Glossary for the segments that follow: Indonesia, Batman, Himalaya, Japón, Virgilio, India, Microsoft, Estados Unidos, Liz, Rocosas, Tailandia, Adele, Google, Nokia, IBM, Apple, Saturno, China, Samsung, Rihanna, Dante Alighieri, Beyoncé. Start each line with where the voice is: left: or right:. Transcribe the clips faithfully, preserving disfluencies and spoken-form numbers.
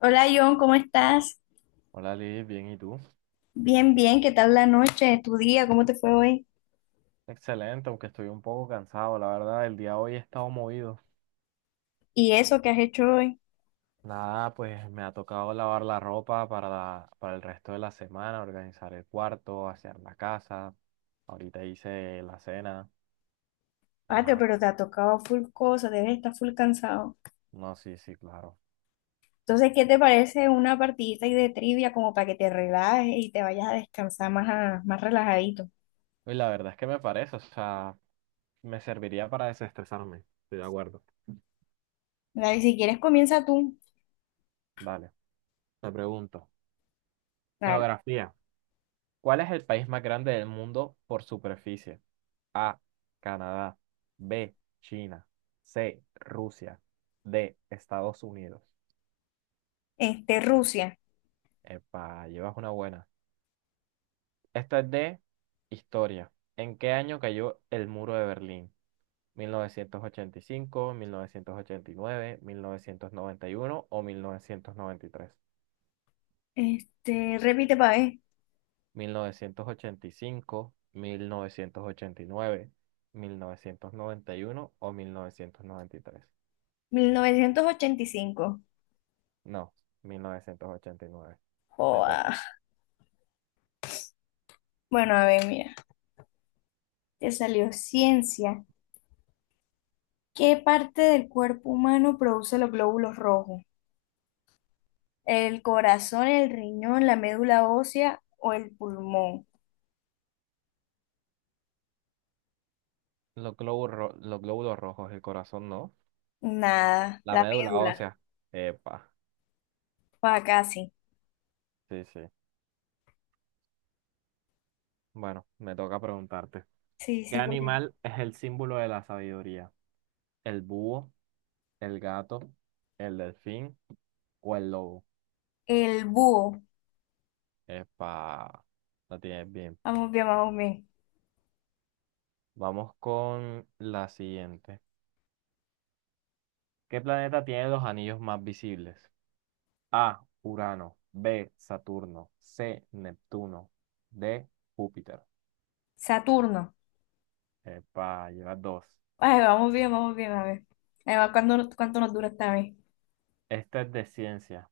left: Hola John, ¿cómo estás?
right: Hola Liz, bien, ¿y tú?
left: Bien, bien, ¿qué tal la noche, tu día, cómo te fue hoy?
right: Excelente, aunque estoy un poco cansado, la verdad, el día de hoy he estado movido.
left: ¿Y eso que has hecho hoy?
right: Nada, pues me ha tocado lavar la ropa para, la- para el resto de la semana, organizar el cuarto, hacer la casa. Ahorita hice la cena, y
left: Patio,
right: ajá.
left: pero te ha tocado full cosa, debes estar full cansado.
right: No, sí, sí, claro.
left: Entonces, ¿qué te parece una partidita ahí de trivia como para que te relajes y te vayas a descansar más, a- más relajadito?
right: Y la verdad es que me parece, o sea, me serviría para desestresarme. Estoy de acuerdo.
left: Dale, si quieres comienza tú.
right: Dale, te pregunto.
left: Dale.
right: Geografía. ¿Cuál es el país más grande del mundo por superficie? A, Canadá. B, China. C, Rusia. D, Estados Unidos.
left: Este, Rusia.
right: Epa, llevas una buena. Esta es de historia. ¿En qué año cayó el muro de Berlín? Mil mil mil novecientos novecientos novecientos ochenta ochenta y y cinco, nueve, mil novecientos noventa y uno o mil Mil mil mil novecientos novecientos
left: Este, repite para ver.
right: novecientos noventa y y y tres? ochenta ochenta y cinco, mil novecientos ochenta y nueve, mil novecientos noventa y uno o mil novecientos noventa y tres?
left: Mil novecientos ochenta y cinco.
right: No, mil novecientos ochenta y nueve. Me
left: Joa.
right: toca.
left: Bueno, a ver, mira, te salió ciencia. ¿Qué parte del cuerpo humano produce los glóbulos rojos? ¿El corazón, el riñón, la médula ósea o el pulmón?
right: Los glóbulos, ro- los glóbulos rojos, el corazón no.
left: Nada,
right: La
left: la
right: médula
left: médula.
right: ósea. Epa.
left: Pa' casi.
right: Sí, sí. Bueno, me toca preguntarte.
left: Sí,
right: ¿Qué
left: sí, porque
right: animal es el símbolo de la sabiduría? ¿El búho, el gato, el delfín o el lobo?
left: el búho.
right: Epa. La tienes bien.
left: Vamos bien, vamos bien.
right: Vamos con la siguiente. ¿Qué planeta tiene los anillos más visibles? A. Urano. B. Saturno. C. Neptuno. D. Júpiter.
left: Saturno.
right: Epa, llevas dos.
left: Ay, vamos bien, vamos bien, a ver. Ahí va, ¿cuándo- ¿cuánto nos dura esta vez?
right: Esta es de ciencia.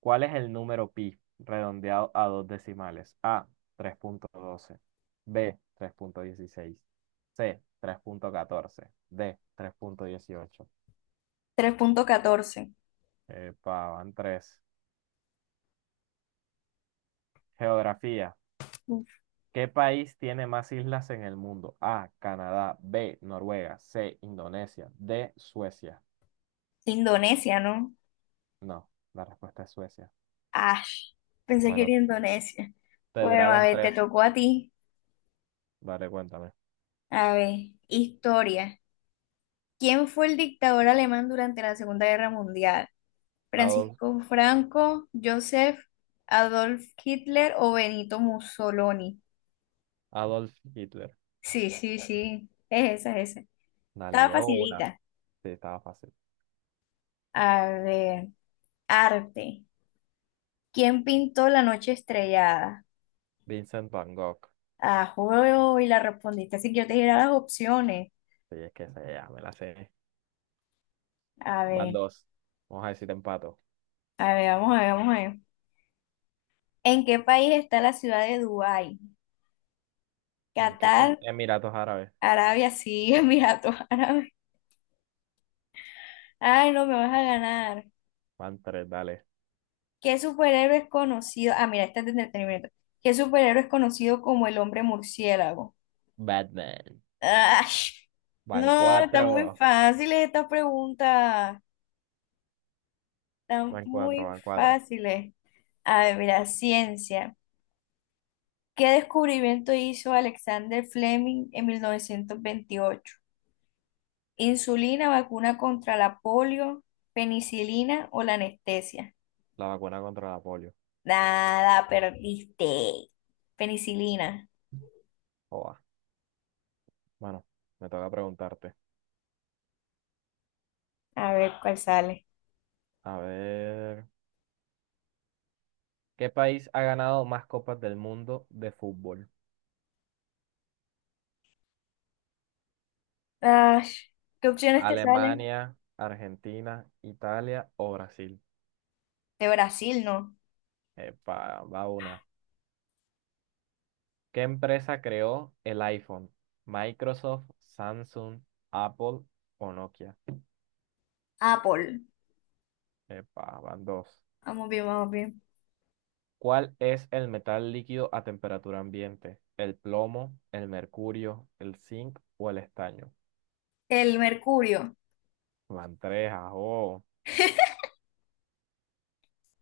right: ¿Cuál es el número pi redondeado a dos decimales? A, tres punto doce. B, tres coma dieciséis. C, tres coma catorce. D, tres punto dieciocho.
left: tres punto catorce.
right: Epa, van tres. Geografía.
left: Uf,
right: ¿Qué país tiene más islas en el mundo? A, Canadá. B, Noruega. C, Indonesia. D, Suecia.
left: Indonesia, ¿no?
right: No, la respuesta es Suecia.
left: Ash. Pensé que era
right: Bueno,
left: Indonesia.
right: te
left: Bueno, a
right: duraron
left: ver, te
right: tres.
left: tocó a ti.
right: Dale, cuéntame.
left: A ver, historia. ¿Quién fue el dictador alemán durante la Segunda Guerra Mundial?
right: Adolf,
left: ¿Francisco Franco, Joseph Adolf Hitler o Benito Mussolini?
right: Adolf Hitler.
left: Sí, sí, sí, es esa, es esa.
right: Dale,
left: Estaba
right: llevo una.
left: facilita.
right: Sí, estaba fácil.
left: A ver, arte. ¿Quién pintó La Noche Estrellada?
right: Vincent Van Gogh.
left: Ah, juego y la respondiste, así que yo te diré las opciones.
right: Sí, es que se ya me la sé.
left: A
right: Van
left: ver,
right: dos. Vamos a decir empato.
left: a ver, vamos a ver, vamos a ver. ¿En qué país está la ciudad de Dubái?
right: ¿En qué país?
left: Qatar,
right: Emiratos Árabes.
left: Arabia, sí, Emiratos Árabes. Ay, no me vas a ganar.
right: Van tres, dale.
left: ¿Qué superhéroe es conocido? Ah, mira, este es de entretenimiento. ¿Qué superhéroe es conocido como el hombre murciélago?
right: Batman.
left: Ay,
right: Van
left: no, están
right: cuatro.
left: muy fáciles estas preguntas. Están
right: Van
left: muy
right: cuatro, van cuatro.
left: fáciles. A ver, mira, ciencia. ¿Qué descubrimiento hizo Alexander Fleming en mil novecientos veintiocho? ¿Insulina, vacuna contra la polio, penicilina o la anestesia?
right: La vacuna contra la polio.
left: Nada, perdiste. Penicilina.
right: Joa. Bueno, me toca preguntarte.
left: A ver cuál sale.
right: A ver. ¿Qué país ha ganado más copas del mundo de fútbol?
left: Ah, ¿qué opciones te salen?
right: ¿Alemania, Argentina, Italia o Brasil?
left: De Brasil, no.
right: Epa, va una. ¿Qué empresa creó el iPhone? ¿Microsoft, Samsung, Apple o Nokia?
left: Apple.
right: Epa, van dos.
left: Vamos bien, vamos bien.
right: ¿Cuál es el metal líquido a temperatura ambiente? ¿El plomo, el mercurio, el zinc o el estaño?
left: El mercurio.
right: Van tres, ajo.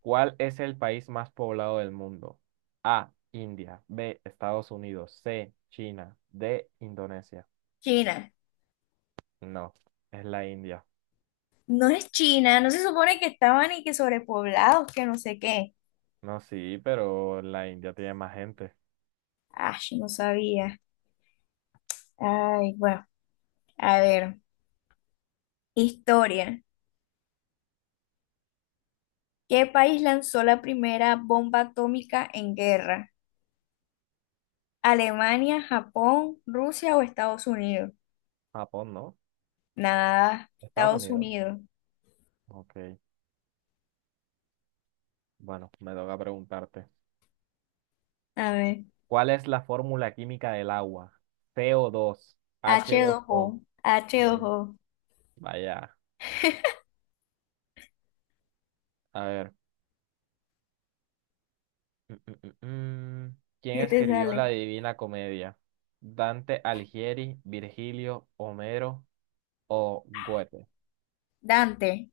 right: ¿Cuál es el país más poblado del mundo? A, India, B, Estados Unidos, C, China, D, Indonesia.
left: China.
right: No, es la India.
left: No es China, ¿no se supone que estaban y que sobrepoblados, que no sé qué?
right: No, sí, pero la India tiene más gente.
left: Ay, no sabía. Ay, bueno, a ver. Historia. ¿Qué país lanzó la primera bomba atómica en guerra? ¿Alemania, Japón, Rusia o Estados Unidos?
right: Japón, ¿no?
left: Nada,
right: Estados
left: Estados
right: Unidos.
left: Unidos.
right: Ok, bueno, me toca preguntarte.
left: A ver.
right: ¿Cuál es la fórmula química del agua? Co dos
left: H
right: h dos
left: dos o
right: o.
left: h dos
right: Eh,
left: O.
right: Vaya, a ver. Mm, mm, mm, mm. ¿Quién
left: ¿Qué te
right: escribió la
left: sale?
right: Divina Comedia? ¿Dante Alighieri, Virgilio, Homero o Goethe?
left: Dante,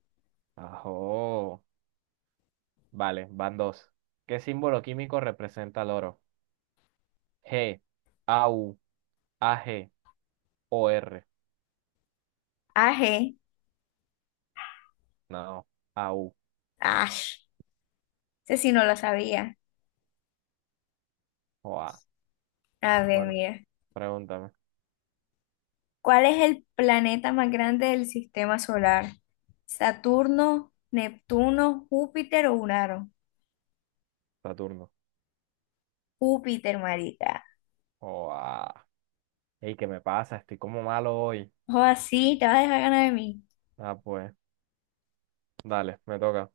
right: Ajo. Vale, van dos. ¿Qué símbolo químico representa el oro? G, A U, A G o R.
left: A G,
right: No, A U
left: Ash. Ese sí no lo sabía.
right: o A.
left: A ver,
right: Bueno,
left: mira.
right: pregúntame,
left: ¿Cuál es el planeta más grande del sistema solar? ¿Saturno, Neptuno, Júpiter o Urano?
right: Saturno.
left: Júpiter, marica.
right: Oh, ah. Ey, ¿qué me pasa? Estoy como malo hoy.
left: O así, te vas a dejar ganar de mí.
right: Ah, pues, dale, me toca.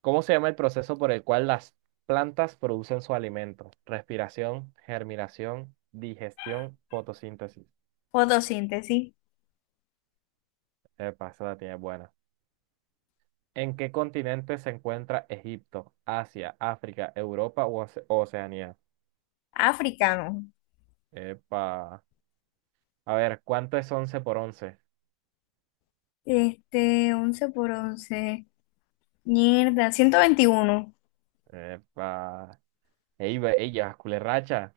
right: ¿Cómo se llama el proceso por el cual las plantas producen su alimento? Respiración, germinación, digestión, fotosíntesis.
left: Fotosíntesis.
right: Epa, esa la tiene buena. ¿En qué continente se encuentra Egipto, Asia, África, Europa o Oce- Oceanía?
left: Africano.
right: Epa. A ver, ¿cuánto es once por once?
left: Este, once por once. Mierda, ciento veintiuno.
right: Epa. Ey, ve- ey, llevas culerracha.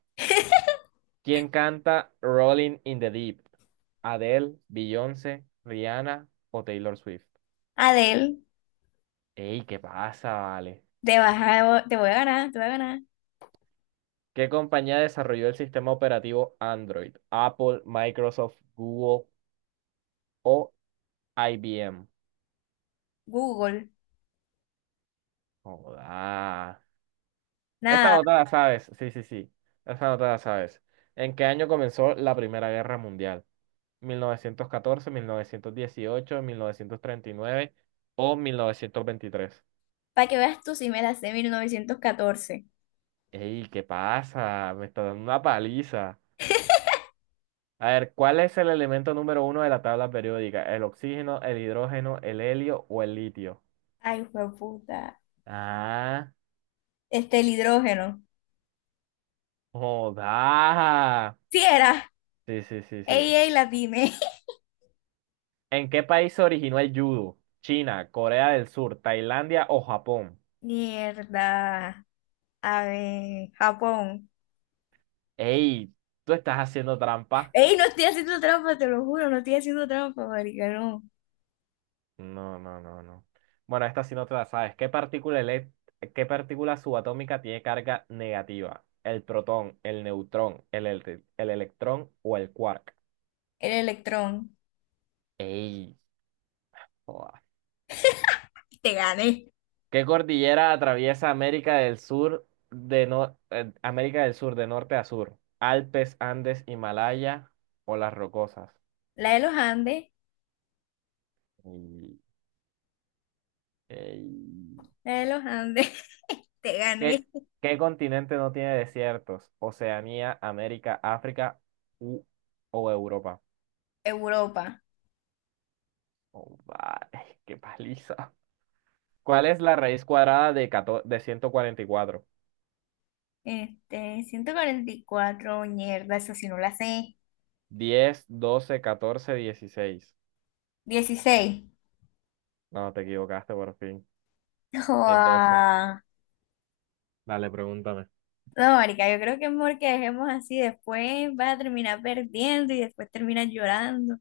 right: ¿Quién canta Rolling in the Deep? ¿Adele, Beyoncé, Rihanna o Taylor Swift?
left: Adel,
right: ¡Ey, qué pasa, vale!
left: te vas a- te voy a ganar, te voy a ganar.
right: ¿Qué compañía desarrolló el sistema operativo Android? ¿Apple, Microsoft, Google o I B M?
left: Google.
right: Joda. Esta
left: Nada,
right: nota la sabes. Sí, sí, sí. Esta nota la sabes. ¿En qué año comenzó la Primera Guerra Mundial? Mil mil mil novecientos novecientos novecientos catorce, dieciocho, treinta y nueve o mil novecientos veintitrés?
left: para que veas tú si me la sé mil novecientos catorce.
right: Ey, ¿qué pasa? Me está dando una paliza. A ver, ¿cuál es el elemento número uno de la tabla periódica? ¿El oxígeno, el hidrógeno, el helio o el litio?
left: Ay, puta.
right: Ah,
left: Este, el hidrógeno.
right: joda.
left: Sí era.
right: Sí, sí, sí, sí.
left: Ey, ey, la tiene.
right: ¿En qué país se originó el judo? ¿China, Corea del Sur, Tailandia o Japón?
left: Mierda. A ver, Japón.
right: Ey, tú estás haciendo trampa.
left: Ey, no estoy haciendo trampa, te lo juro, no estoy haciendo trampa, marica, no.
right: No, no, no, no. Bueno, esta sí no te la sabes. ¿Qué partícula, ele- qué partícula subatómica tiene carga negativa? ¿El protón, el neutrón, el, ele- el electrón o el quark?
left: El electrón.
right: ¡Ey! Joda.
left: Te gané.
right: ¿Qué cordillera atraviesa América del Sur de no- eh, América del Sur de norte a sur? ¿Alpes, Andes, Himalaya o las Rocosas?
left: La de los Andes,
right: Ey, ey.
left: la de los Andes. Te
right: ¿Qué,
left: gané.
right: qué continente no tiene desiertos? Oceanía, América, África u, o Europa.
left: Europa.
right: Oh, vale, qué paliza. ¿Cuál es la raíz cuadrada de, catorce de ciento cuarenta y cuatro?
left: Este, ciento cuarenta y cuatro, mierda, eso sí no la sé.
right: diez, doce, catorce, dieciséis. No, te equivocaste por fin. Es doce.
left: dieciséis.
right: Dale, pregúntame.
left: No, marica, yo creo que es mejor que dejemos así, después vas a terminar perdiendo y después terminas llorando.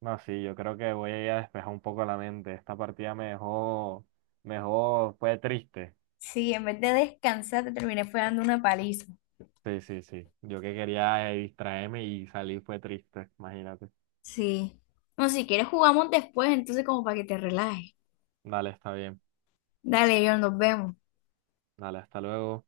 right: No, sí, yo creo que voy a ir a despejar un poco la mente. Esta partida me dejó, me dejó, fue triste.
left: Sí, en vez de descansar te terminé fue dando una paliza.
right: Sí, sí, sí. Yo que quería eh, distraerme y salir fue triste, imagínate.
left: Sí. No, si quieres jugamos después, entonces como para que te relajes.
right: Dale, está bien.
left: Dale, yo nos vemos.
right: Dale, hasta luego.